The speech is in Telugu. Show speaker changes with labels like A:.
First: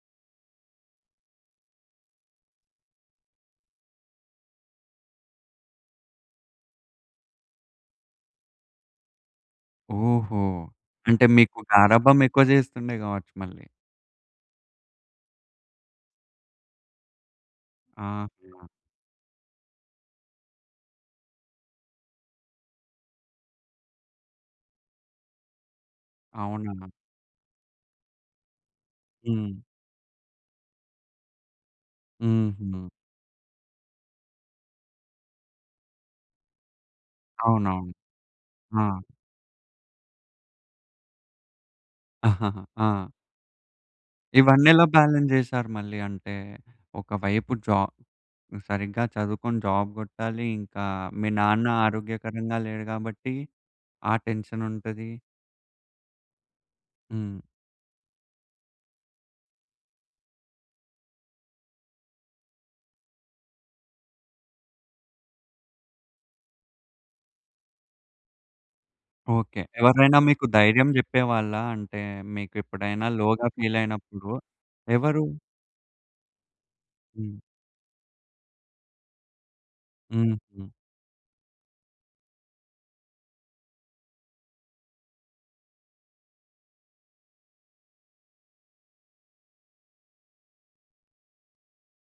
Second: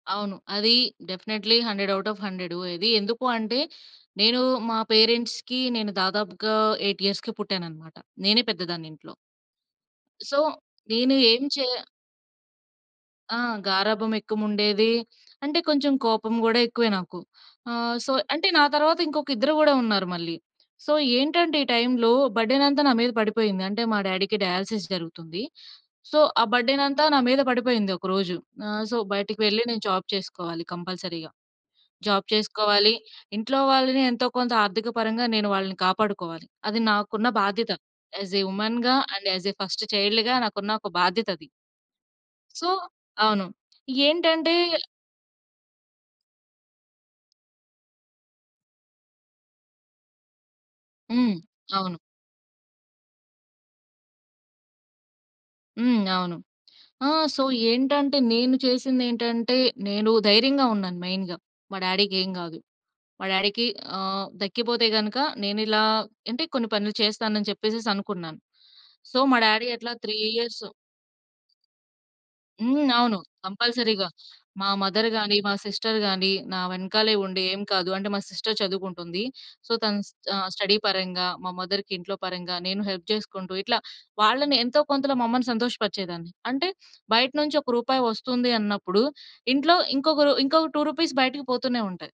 A: అవును. అది డెఫినైట్‌లీ 100 అవుట్ ఆఫ్ 100. ఇది ఎందుకూ అంటే? నేను మా పేరెంట్స్‌కి నేను దాదాపుగా 8 ఇయర్స్‌కి పుట్టాననమాట. నేనే పెద్దదాన్ని ఇంట్లో. సో
B: ఓహో!
A: నేను
B: అంటే
A: ఎం
B: మీకు
A: చేయ
B: గారాబం ఎక్కువ జేస్తుండే గావచ్చు
A: ఆ!
B: మళ్ళీ.
A: గారాబం ఎక్కువుండేది. అంటే కొంచెం కోపం గూడా ఎక్కువే నాకు. ఆహ్, సో అంటే నా
B: ఆహా!
A: తర్వాత ఇంకొకిద్దరు గూడా ఉన్నారు మళ్ళీ. సో ఏంటంటే ఈ టైంలో బర్డెనంతా నా మీద పడిపోయింది. అంటే మా డ్యాడీకి డయాలిసిస్ జరుగుతుంది. సో ఆ
B: అవునన్నా.
A: బర్డెనంతా నా మీద పడిపోయింది ఒక రోజు. ఆహ్, సో బయటికి
B: హ్మ్.
A: వెళ్లి నేను జాబ్ చేసుకోవాలి కంపల్సరీగా. జాబ్
B: హుహు.
A: చేసుకోవాలి ఇంట్లో వాళ్ళని ఎంతో కొంత ఆర్థిక పరంగా నేను వాళ్ళని కాపాడుకోవాలి. అది నాకున్న బాధ్యత
B: అవునవును.
A: యాస్‌ ఎ
B: ఆ!
A: ఉమెన్‌గా అండ్ యాస్‌ ఎ ఫస్ట్ చైల్డ్‌గా నాకున్న ఒక బాధ్యతది. సో
B: ఆ!
A: అవును. ఏంటంటే
B: ఇవన్నీ ఎలా బాలన్స్ చేసారు? మళ్ళీ అంటే ఒక వైపు జాబ్ సరిగ్గా చదువుకొని జాబ్ గొట్టాలి. ఇంకా మీ
A: హ్మ్.
B: నాన్న
A: అవును.
B: ఆరోగ్యకరంగా లేరు గాబట్టి ఆ టెన్షనుంటది.
A: హ్మ్. అవును. ఆ!
B: హ్మ్.
A: సో ఏంటంటే నేను చేసిందేంటంటే నేను ధైర్యంగా ఉన్నాను మెయిన్‌గా. మా డ్యాడీ‌కేం గాదు. మా డ్యాడీకి ఆహ్, తగ్గిపోతే గనుక నేను ఇలా అంటే కొన్ని పనులు చేస్తానని చెప్పేసేసి అనుకున్నాను. సో మా
B: ఓకే.
A: డ్యాడీ అట్లా 3
B: ఎవరినైనా మీకు
A: ఇయర్సు
B: ధైర్యం జెప్పేవాళ్ళా? అంటే
A: హ్మ్.
B: మీకెప్పుడైనా
A: అవును.
B: లోగా
A: కంపల్సరీ‌గా
B: ఫీలయినప్పుడు.
A: మా
B: ఎవరు?
A: మదర్‌గాని, మా సిస్టర్‌‌గాని, నా వెనకాలే
B: హ్మ్.
A: ఉండి ఏం కాదు అంటే మా సిస్టర్ చదువుకుంటుంది. సో తను ఆహ్,
B: హుహు.
A: స్టడీ పరంగా మా మదర్‌కి ఇంట్లో పరంగా నేను హెల్ప్ చేసుకుంటూ ఇట్లా వాళ్ళని ఎంతో కొంతలో మా అమ్మని సంతోషపరిచేదాన్ని. అంటే బయట నుంచి ఒక రూపాయి వస్తుంది అన్నప్పుడు ఇంట్లో ఇంకొక ఇంకొక రూ. రూ. 2 బయటికి పోతూనే ఉంటాయి.